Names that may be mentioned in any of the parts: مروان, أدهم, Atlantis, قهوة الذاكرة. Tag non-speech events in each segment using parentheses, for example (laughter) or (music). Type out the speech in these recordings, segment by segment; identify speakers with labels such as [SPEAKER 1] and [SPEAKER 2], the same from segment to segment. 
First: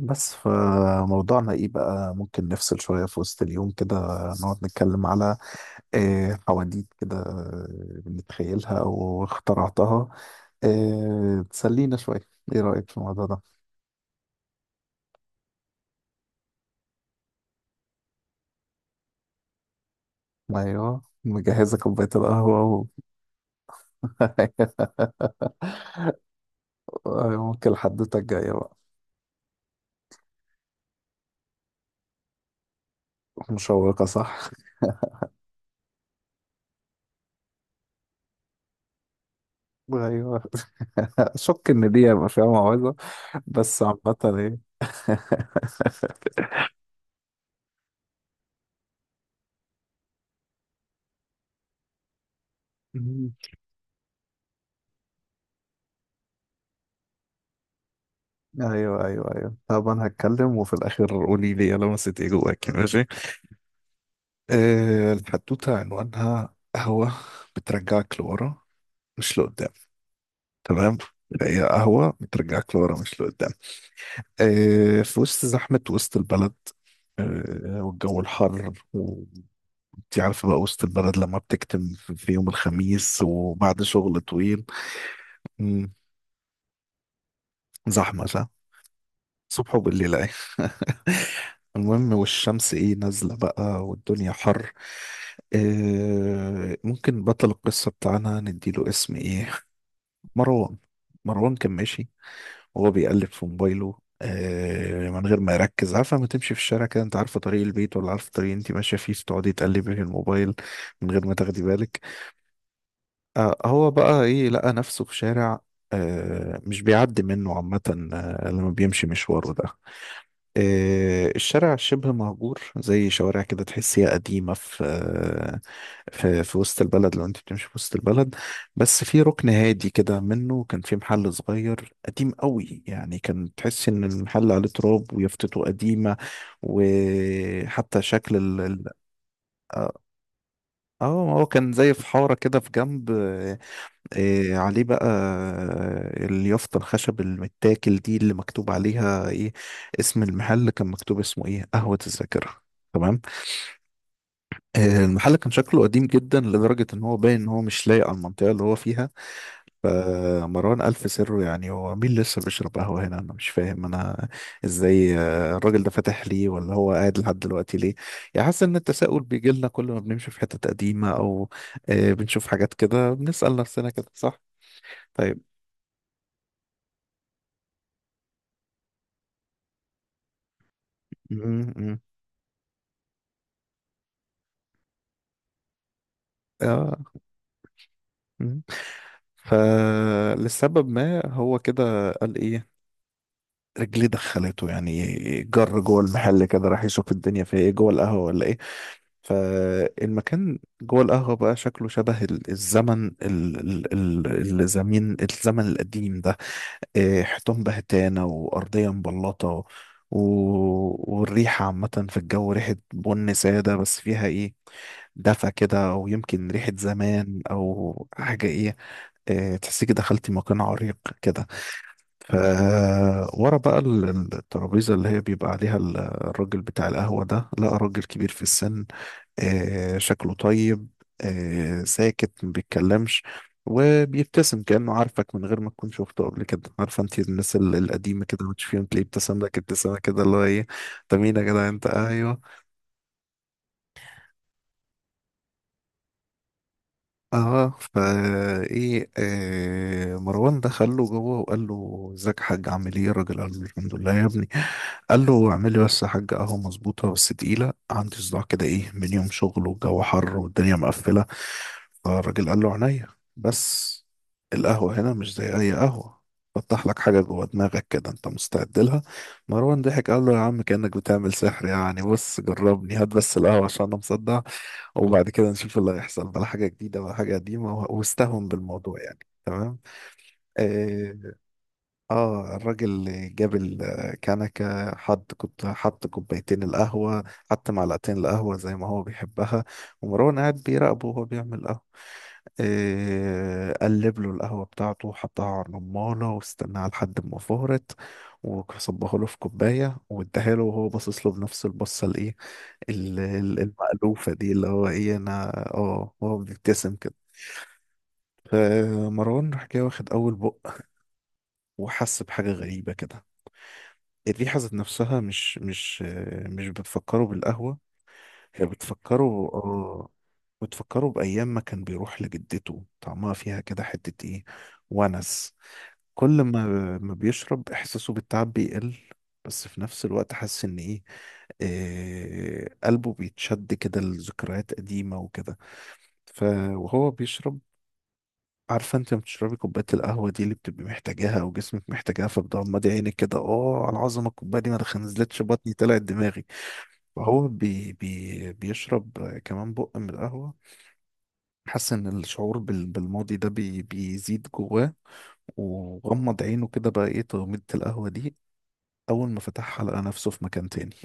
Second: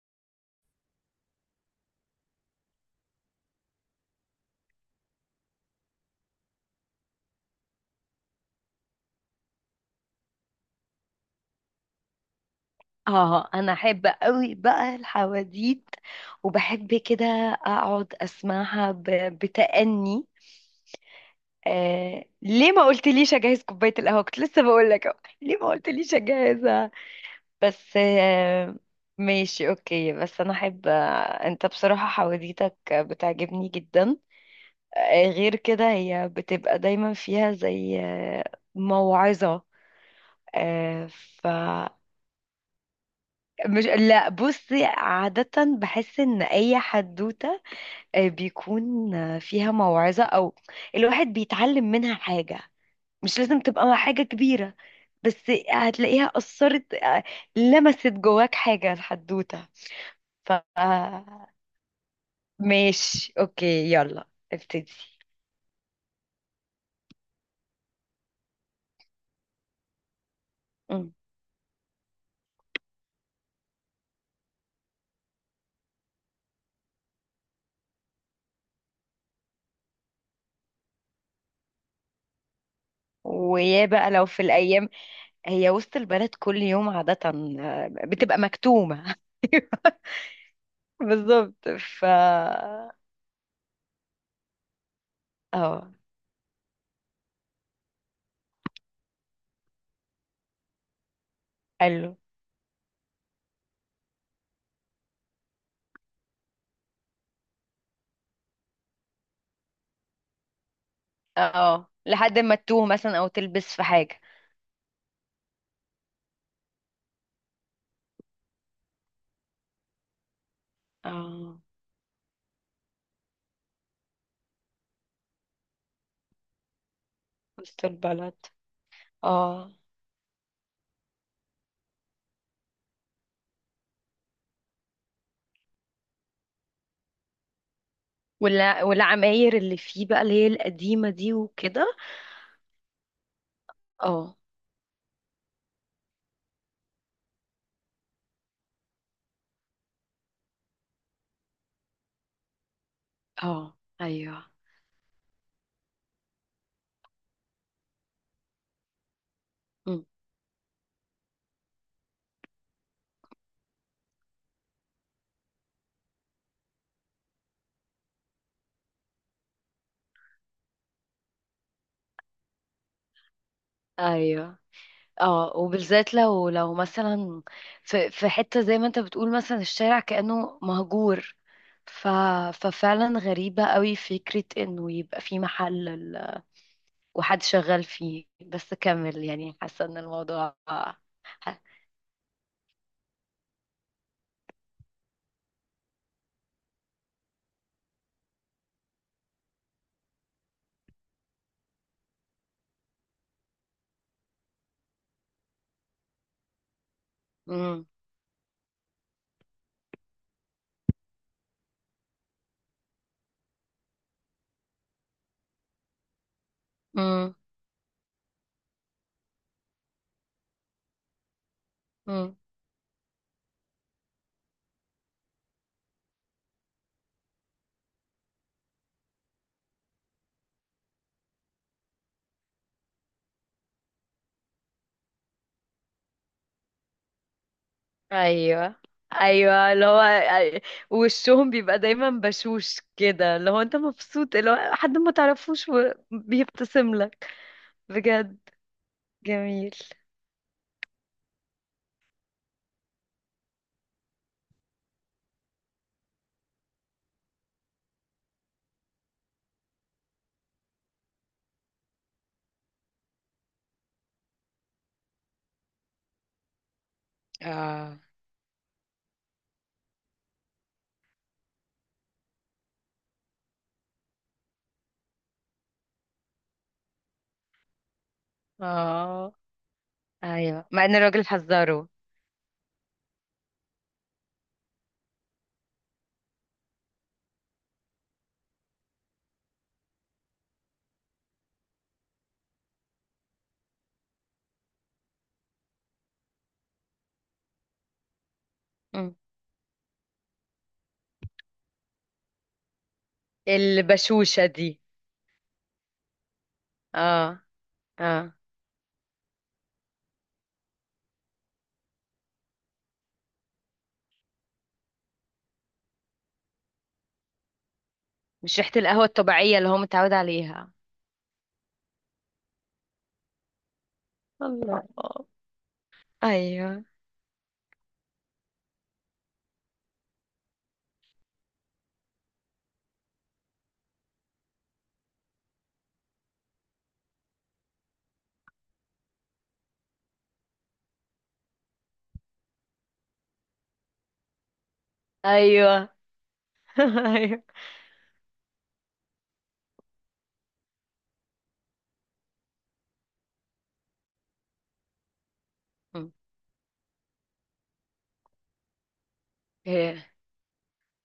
[SPEAKER 1] بس فموضوعنا ايه بقى ممكن نفصل شوية في وسط اليوم كده، نقعد نتكلم على حواديت كده، بنتخيلها او اخترعتها. تسلينا شوية. ايه رأيك في الموضوع ده؟
[SPEAKER 2] اه، انا احب قوي بقى الحواديت، وبحب كده اقعد اسمعها بتأني.
[SPEAKER 1] ايوه، مجهزة كوباية القهوة
[SPEAKER 2] ليه
[SPEAKER 1] و...
[SPEAKER 2] ما قلتليش اجهز كوباية القهوة؟ كنت لسه بقول لك أهو. ليه ما
[SPEAKER 1] (laughs)
[SPEAKER 2] قلتليش اجهزها؟
[SPEAKER 1] أيوة، ممكن
[SPEAKER 2] بس
[SPEAKER 1] حدوتة الجاية
[SPEAKER 2] آه...
[SPEAKER 1] بقى.
[SPEAKER 2] ماشي اوكي، بس انا احب، انت بصراحة حواديتك بتعجبني
[SPEAKER 1] مشوقة
[SPEAKER 2] جدا.
[SPEAKER 1] صح؟
[SPEAKER 2] غير كده هي بتبقى دايما فيها زي موعظة.
[SPEAKER 1] ايوه.
[SPEAKER 2] آه...
[SPEAKER 1] (laughs) اشك ان دي هيبقى فيها موعظة. بس
[SPEAKER 2] مش،
[SPEAKER 1] عامة
[SPEAKER 2] لا
[SPEAKER 1] ايه.
[SPEAKER 2] بصي عادة، بحس ان اي حدوتة بيكون فيها موعظة، او الواحد بيتعلم منها حاجة. مش
[SPEAKER 1] (laughs)
[SPEAKER 2] لازم تبقى حاجة كبيرة، بس هتلاقيها أثرت، لمست جواك حاجة
[SPEAKER 1] ايوه، ايوه، ايوه،
[SPEAKER 2] الحدوتة.
[SPEAKER 1] طب انا
[SPEAKER 2] ف
[SPEAKER 1] هتكلم وفي الاخر قولي لي يا لمست ايه جواك. ماشي.
[SPEAKER 2] ماشي اوكي، يلا ابتدي.
[SPEAKER 1] الحدوته عنوانها قهوه، بترجعك لورا مش لقدام. تمام.
[SPEAKER 2] مم.
[SPEAKER 1] هي قهوه بترجعك لورا مش لقدام. في وسط زحمه، وسط البلد. والجو الحر، وانت عارفه بقى وسط البلد لما بتكتم في يوم الخميس وبعد
[SPEAKER 2] ويا بقى
[SPEAKER 1] شغل
[SPEAKER 2] لو في
[SPEAKER 1] طويل.
[SPEAKER 2] الأيام، هي
[SPEAKER 1] مم،
[SPEAKER 2] وسط البلد كل يوم عادة
[SPEAKER 1] زحمه
[SPEAKER 2] بتبقى
[SPEAKER 1] صح،
[SPEAKER 2] مكتومة.
[SPEAKER 1] صبح
[SPEAKER 2] (laughs)
[SPEAKER 1] وبالليل ايه. (laughs)
[SPEAKER 2] بالظبط.
[SPEAKER 1] المهم، والشمس ايه نازلة بقى والدنيا حر.
[SPEAKER 2] اه،
[SPEAKER 1] ممكن بطل القصة بتاعنا نديله اسم ايه؟ مروان. مروان كان ماشي
[SPEAKER 2] حلو.
[SPEAKER 1] وهو بيقلب في موبايله من غير ما يركز. عارفة لما تمشي في الشارع كده، انت عارفة طريق البيت ولا عارفة الطريق اللي انت ماشية فيه، فتقعدي تقلبي في الموبايل من غير ما تاخدي
[SPEAKER 2] اه،
[SPEAKER 1] بالك.
[SPEAKER 2] لحد ما تتوه مثلا او تلبس في
[SPEAKER 1] هو
[SPEAKER 2] حاجة.
[SPEAKER 1] بقى لقى نفسه في شارع مش بيعدي منه عامة، لما بيمشي مشواره ده.
[SPEAKER 2] اه،
[SPEAKER 1] الشارع شبه مهجور، زي شوارع كده تحسيها قديمة، في آه، في في وسط البلد، لو انت بتمشي في
[SPEAKER 2] وسط
[SPEAKER 1] وسط البلد.
[SPEAKER 2] البلد.
[SPEAKER 1] بس في ركن
[SPEAKER 2] اه،
[SPEAKER 1] هادي كده منه، كان في محل صغير قديم قوي، يعني كان تحس ان المحل عليه تراب ويافطته قديمة. وحتى شكل
[SPEAKER 2] ولا والعماير اللي
[SPEAKER 1] اه
[SPEAKER 2] فيه بقى اللي هي القديمة دي
[SPEAKER 1] هو كان زي
[SPEAKER 2] وكده.
[SPEAKER 1] في حارة كده في جنب.
[SPEAKER 2] اه،
[SPEAKER 1] عليه بقى اليافطة، الخشب المتاكل دي اللي مكتوب عليها ايه؟ اسم المحل كان مكتوب اسمه ايه، قهوة الذاكرة. تمام.
[SPEAKER 2] اه، ايوه.
[SPEAKER 1] المحل كان شكله قديم جدا، لدرجة ان هو باين ان هو مش لايق على المنطقة اللي هو فيها.
[SPEAKER 2] مم.
[SPEAKER 1] فمروان ألف سره، يعني هو مين لسه بيشرب قهوة هنا؟ انا مش فاهم انا ازاي الراجل ده فاتح ليه، ولا هو قاعد لحد دلوقتي ليه. يعني حاسس ان التساؤل بيجي لنا كل ما بنمشي في حتة قديمة، او بنشوف حاجات كده بنسأل نفسنا كده، صح؟
[SPEAKER 2] ايوه. اه، وبالذات لو مثلا في حته زي ما انت بتقول، مثلا الشارع كأنه مهجور.
[SPEAKER 1] طيب.
[SPEAKER 2] ف ففعلا غريبه قوي فكره انه يبقى في محل
[SPEAKER 1] اه.
[SPEAKER 2] وحد شغال فيه،
[SPEAKER 1] مم.
[SPEAKER 2] بس كمل، يعني حاسه ان الموضوع.
[SPEAKER 1] فلسبب ما هو
[SPEAKER 2] ح-
[SPEAKER 1] كده قال ايه، رجليه دخلته يعني. جر جوه المحل كده، راح يشوف الدنيا فيها ايه جوه القهوه، ولا ايه. فالمكان جوه القهوه بقى شكله شبه الزمن ال- ال- ال- الزمين الزمن القديم ده. حيطان
[SPEAKER 2] مم.
[SPEAKER 1] بهتانه وارضيه مبلطه والريحه عامه في الجو، ريحه بن ساده، بس فيها دفى كده، او يمكن ريحه
[SPEAKER 2] امم.
[SPEAKER 1] زمان او حاجه ايه. تحسيكي دخلتي مكان عريق كده. ف
[SPEAKER 2] امم.
[SPEAKER 1] ورا بقى الترابيزة اللي هي بيبقى عليها الراجل بتاع القهوة ده، لقى راجل كبير في السن. شكله طيب، ساكت ما بيتكلمش، وبيبتسم كأنه عارفك من غير ما تكون شفته قبل كده. عارفه انت الناس القديمة كده
[SPEAKER 2] ايوه،
[SPEAKER 1] بتشوفيهم، تلاقيه ابتسم لك
[SPEAKER 2] ايوه اللي
[SPEAKER 1] ابتسامة
[SPEAKER 2] هو،
[SPEAKER 1] كده اللي هو
[SPEAKER 2] أي-
[SPEAKER 1] ايه. انت مين يا
[SPEAKER 2] وشهم
[SPEAKER 1] جدع
[SPEAKER 2] بيبقى
[SPEAKER 1] انت؟
[SPEAKER 2] دايما
[SPEAKER 1] ايوه.
[SPEAKER 2] بشوش كده، اللي هو انت مبسوط، اللي هو حد ما تعرفوش وبيبتسم لك.
[SPEAKER 1] اه
[SPEAKER 2] بجد
[SPEAKER 1] فا ايه
[SPEAKER 2] جميل.
[SPEAKER 1] آه مروان دخل له جوه وقال له: ازيك يا حاج، عامل ايه؟ الراجل قال له: الحمد لله يا ابني. قال له: اعمل لي بس يا حاج قهوه مظبوطه، بس تقيله، عندي صداع كده من يوم شغل والجو حر والدنيا مقفله. فالراجل قال له: عينيا. بس القهوه هنا مش زي اي قهوه، فتح لك حاجه جوه دماغك
[SPEAKER 2] اه.
[SPEAKER 1] كده، انت مستعد لها؟ مروان ضحك، قال له: يا عم كانك بتعمل سحر يعني، بص جربني، هات بس القهوه عشان انا مصدع، وبعد كده نشوف اللي هيحصل، ولا حاجة جديدة ولا حاجة قديمة، واستهون بالموضوع يعني.
[SPEAKER 2] اه،
[SPEAKER 1] تمام.
[SPEAKER 2] ايوه مع ان
[SPEAKER 1] اه.
[SPEAKER 2] الراجل حذره.
[SPEAKER 1] الراجل اللي جاب الكنكة حط حط كوبايتين القهوة، حط معلقتين القهوة زي ما هو بيحبها، ومروان قاعد بيراقبه وهو بيعمل قهوة. قلب له القهوة بتاعته وحطها على الرمانة، واستناها لحد ما فهرت،
[SPEAKER 2] مم.
[SPEAKER 1] وصبها له في كوباية، واداها له وهو باصص له بنفس البصة المألوفة
[SPEAKER 2] البشوشة
[SPEAKER 1] دي اللي
[SPEAKER 2] دي.
[SPEAKER 1] هو أنا. هو بيبتسم كده.
[SPEAKER 2] اه. اه،
[SPEAKER 1] فمروان راح جاي، واخد أول بق، وحس بحاجة غريبة كده. الريحة ذات نفسها مش بتفكره بالقهوة.
[SPEAKER 2] مش
[SPEAKER 1] هي
[SPEAKER 2] ريحة القهوة الطبيعية اللي هو متعود عليها.
[SPEAKER 1] بتفكره بأيام ما كان بيروح لجدته، طعمها فيها كده حتة
[SPEAKER 2] الله.
[SPEAKER 1] ونس. كل ما
[SPEAKER 2] ايوه.
[SPEAKER 1] ما بيشرب، احساسه بالتعب بيقل، بس في نفس الوقت حاسس ان ايه آه، قلبه بيتشد كده لذكريات قديمة وكده. ف وهو بيشرب، عارفة انت لما بتشربي كوباية القهوة دي اللي بتبقي محتاجاها او جسمك محتاجاها، فبتغمضي عينك كده، اه على العظمة الكوباية دي، ما نزلتش بطني
[SPEAKER 2] ايوه.
[SPEAKER 1] طلعت دماغي.
[SPEAKER 2] (laughs) ايوه.
[SPEAKER 1] فهو بي بي بيشرب كمان بق من القهوة، حاسس ان الشعور بالماضي ده بيزيد جواه،
[SPEAKER 2] مم.
[SPEAKER 1] وغمض عينه كده بقى، ايه تغميضة القهوة دي. أول ما فتحها، لقى
[SPEAKER 2] إيه.
[SPEAKER 1] نفسه في مكان تاني،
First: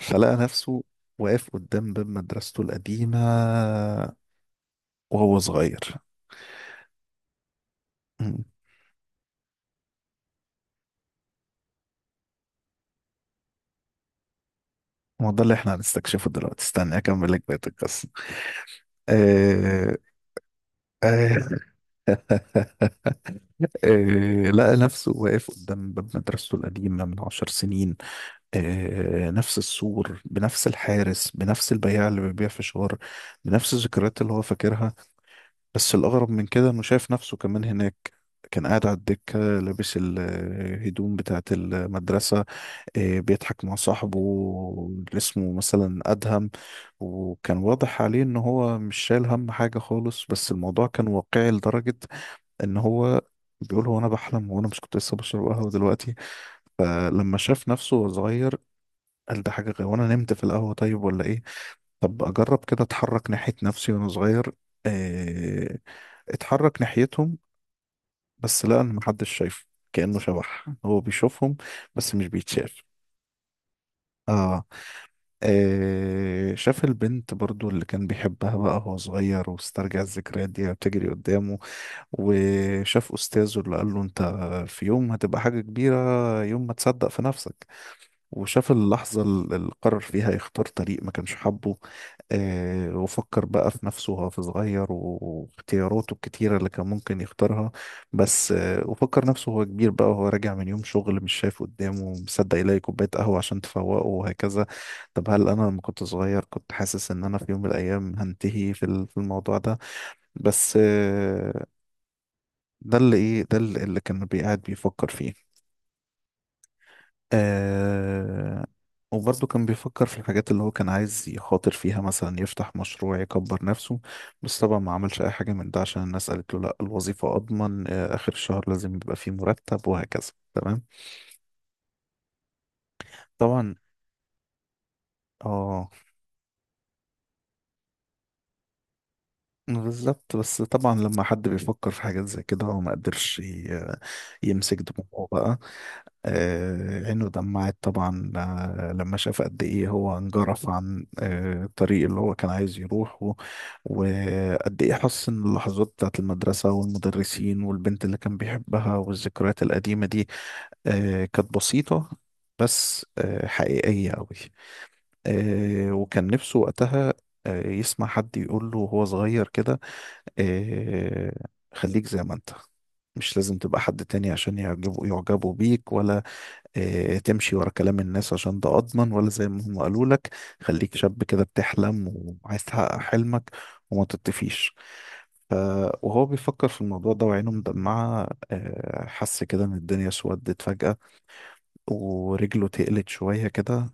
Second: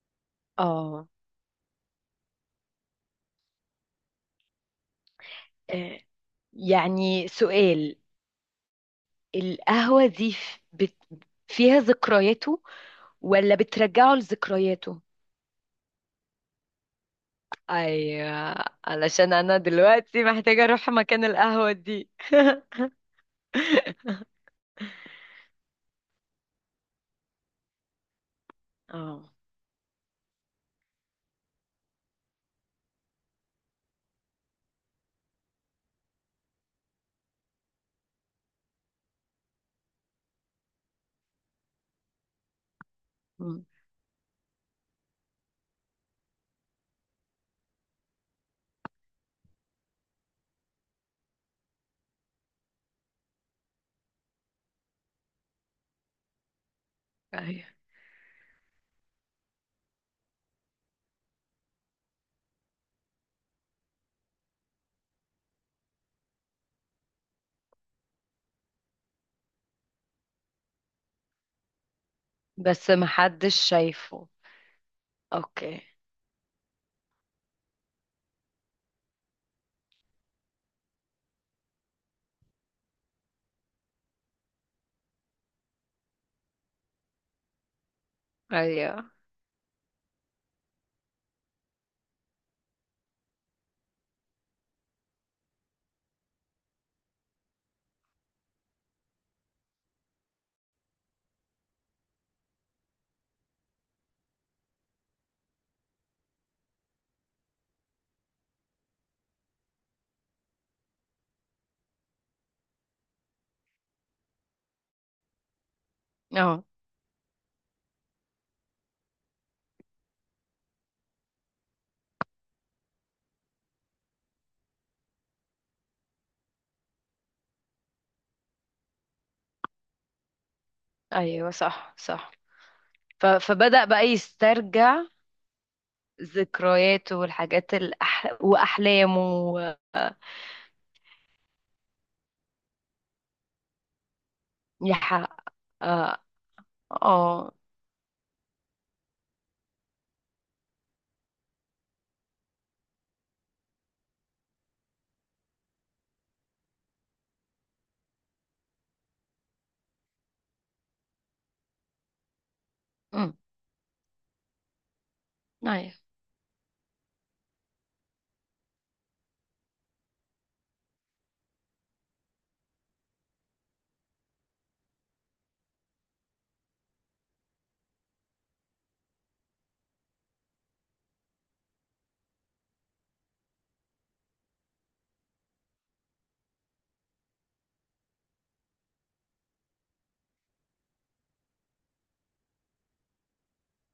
[SPEAKER 1] فلقى نفسه
[SPEAKER 2] اه.
[SPEAKER 1] واقف قدام باب مدرسته القديمة وهو صغير.
[SPEAKER 2] إيه. يعني سؤال،
[SPEAKER 1] مم.
[SPEAKER 2] القهوة دي فيها ذكرياته، ولا بترجعه لذكرياته؟
[SPEAKER 1] ما ده اللي احنا هنستكشفه دلوقتي، استنى أكمل لك بقية القصة.
[SPEAKER 2] ايوه، علشان انا
[SPEAKER 1] آه...
[SPEAKER 2] دلوقتي محتاجة اروح مكان
[SPEAKER 1] آه... (laughs)
[SPEAKER 2] القهوة دي. (laughs)
[SPEAKER 1] لقى نفسه واقف قدام باب مدرسته القديمة من 10 سنين.
[SPEAKER 2] اه.
[SPEAKER 1] نفس السور، بنفس الحارس، بنفس البياع اللي بيبيع فشار، بنفس الذكريات اللي هو فاكرها. بس الأغرب من كده، إنه شايف نفسه كمان هناك. كان قاعد على الدكة، لابس الهدوم بتاعة المدرسة، بيضحك
[SPEAKER 2] مم.
[SPEAKER 1] مع صاحبه اللي اسمه مثلا أدهم، وكان واضح عليه إن هو مش شايل هم حاجة خالص. بس الموضوع كان واقعي لدرجة إن هو بيقول: هو أنا بحلم؟ وأنا مش كنت لسه بشرب قهوة دلوقتي؟ فلما
[SPEAKER 2] ايوه،
[SPEAKER 1] شاف نفسه وهو صغير، قال: ده حاجة غير، وأنا نمت في القهوة طيب ولا إيه؟ طب أجرب كده، أتحرك ناحية نفسي وأنا صغير. إيه، اتحرك ناحيتهم، بس لا، أنا محدش شايفه، كأنه شبح، هو بيشوفهم بس مش بيتشاف.
[SPEAKER 2] بس محدش شايفه.
[SPEAKER 1] آه.
[SPEAKER 2] اوكي.
[SPEAKER 1] شاف البنت برضو اللي كان بيحبها بقى وهو صغير، واسترجع الذكريات دي بتجري قدامه. وشاف أستاذه اللي قال له: أنت في يوم هتبقى حاجة كبيرة، يوم ما تصدق في نفسك. وشاف
[SPEAKER 2] ايوه.
[SPEAKER 1] اللحظة اللي قرر فيها يختار طريق ما كانش حابه. وفكر بقى في نفسه وهو في صغير، واختياراته الكتيرة اللي كان ممكن يختارها. بس وفكر نفسه وهو كبير بقى، وهو راجع من يوم شغل، مش شايف قدامه مصدق يلاقي كوباية قهوة عشان تفوقه، وهكذا. طب هل أنا لما كنت صغير كنت حاسس إن أنا في يوم من الأيام هنتهي في الموضوع ده؟ بس ده اللي كان بيقعد بيفكر فيه.
[SPEAKER 2] اه.
[SPEAKER 1] آه وبرضه كان بيفكر في الحاجات اللي هو كان عايز يخاطر فيها، مثلا يفتح مشروع، يكبر نفسه. بس طبعا ما عملش أي حاجة من ده، عشان الناس قالت له لا، الوظيفة أضمن، آخر الشهر لازم يبقى فيه مرتب وهكذا. تمام.
[SPEAKER 2] ايوه، صح صح.
[SPEAKER 1] طبعا.
[SPEAKER 2] فبدأ بقى يسترجع
[SPEAKER 1] اه.
[SPEAKER 2] ذكرياته والحاجات واحلامه.
[SPEAKER 1] بالظبط. بس طبعا لما حد بيفكر في حاجات زي كده، هو ما قدرش يمسك دموعه
[SPEAKER 2] يحقق.
[SPEAKER 1] بقى.
[SPEAKER 2] اه.
[SPEAKER 1] عينه
[SPEAKER 2] آه.
[SPEAKER 1] دمعت طبعا، لما شاف قد ايه هو انجرف عن الطريق اللي هو كان عايز يروحه، وقد ايه حس ان اللحظات بتاعت المدرسة والمدرسين والبنت اللي كان بيحبها والذكريات القديمة دي كانت بسيطة، بس
[SPEAKER 2] مم.
[SPEAKER 1] حقيقية أوي.
[SPEAKER 2] ايوه،
[SPEAKER 1] وكان نفسه وقتها يسمع حد يقول له وهو صغير كده إيه خليك زي ما انت، مش لازم تبقى حد تاني عشان يعجبوا بيك، ولا تمشي ورا كلام الناس عشان ده أضمن، ولا زي ما هم قالوا لك. خليك شاب كده بتحلم، وعايز تحقق حلمك، وما تطفيش. ف- وهو بيفكر في الموضوع ده وعينه مدمعة، حس كده إن الدنيا سودت فجأة، ورجله تقلت شوية كده،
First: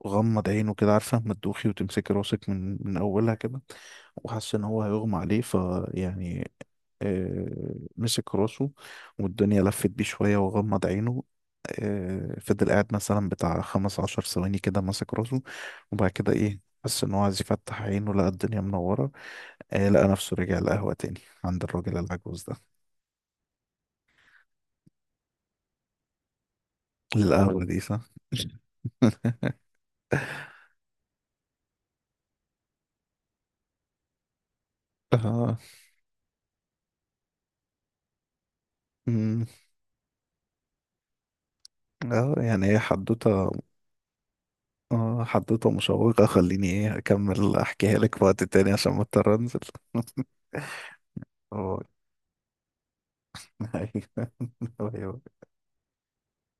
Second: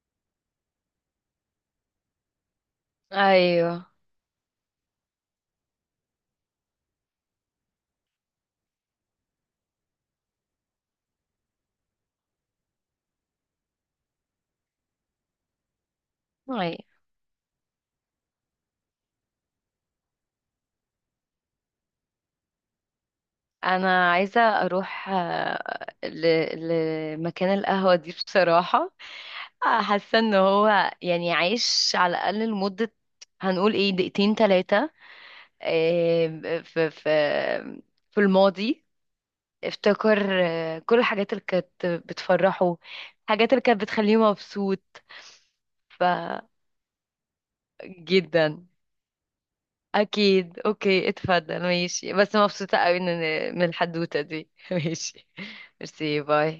[SPEAKER 1] وغمض عينه كده، عارفة ما تدوخي وتمسكي راسك من أولها كده،
[SPEAKER 2] ايوه،
[SPEAKER 1] وحس إن هو هيغمى عليه فيعني. آه، مسك راسه والدنيا لفت بيه شوية، وغمض عينه. فضل قاعد مثلا بتاع 15 ثواني كده ماسك راسه، وبعد كده
[SPEAKER 2] ايوه.
[SPEAKER 1] حس ان هو عايز يفتح عينه، لقى الدنيا منورة. لقى نفسه رجع القهوة تاني عند الراجل العجوز ده.
[SPEAKER 2] انا عايزه اروح،
[SPEAKER 1] القهوة،
[SPEAKER 2] لمكان
[SPEAKER 1] أوه. دي
[SPEAKER 2] القهوه دي
[SPEAKER 1] صح.
[SPEAKER 2] بصراحه.
[SPEAKER 1] (laughs)
[SPEAKER 2] حاسه ان هو يعني عايش على الاقل لمده، هنقول ايه، دقيقتين ثلاثه،
[SPEAKER 1] اه.
[SPEAKER 2] في في الماضي.
[SPEAKER 1] أمم،
[SPEAKER 2] افتكر كل الحاجات اللي كانت
[SPEAKER 1] اه، يعني
[SPEAKER 2] بتفرحه،
[SPEAKER 1] هي حدوتة.
[SPEAKER 2] الحاجات اللي كانت بتخليه مبسوط.
[SPEAKER 1] اه، حدوتة
[SPEAKER 2] ف
[SPEAKER 1] مشوقة، خليني اكمل احكيها لك في وقت
[SPEAKER 2] جدا.
[SPEAKER 1] تاني عشان ما اضطر انزل. (laughs)
[SPEAKER 2] اكيد، اوكي، اتفضل،
[SPEAKER 1] اه.
[SPEAKER 2] ماشي، بس مبسوطه قوي من الحدوته دي. (laughs)
[SPEAKER 1] أيوه.
[SPEAKER 2] ماشي.
[SPEAKER 1] (laughs)
[SPEAKER 2] ميرسي، باي.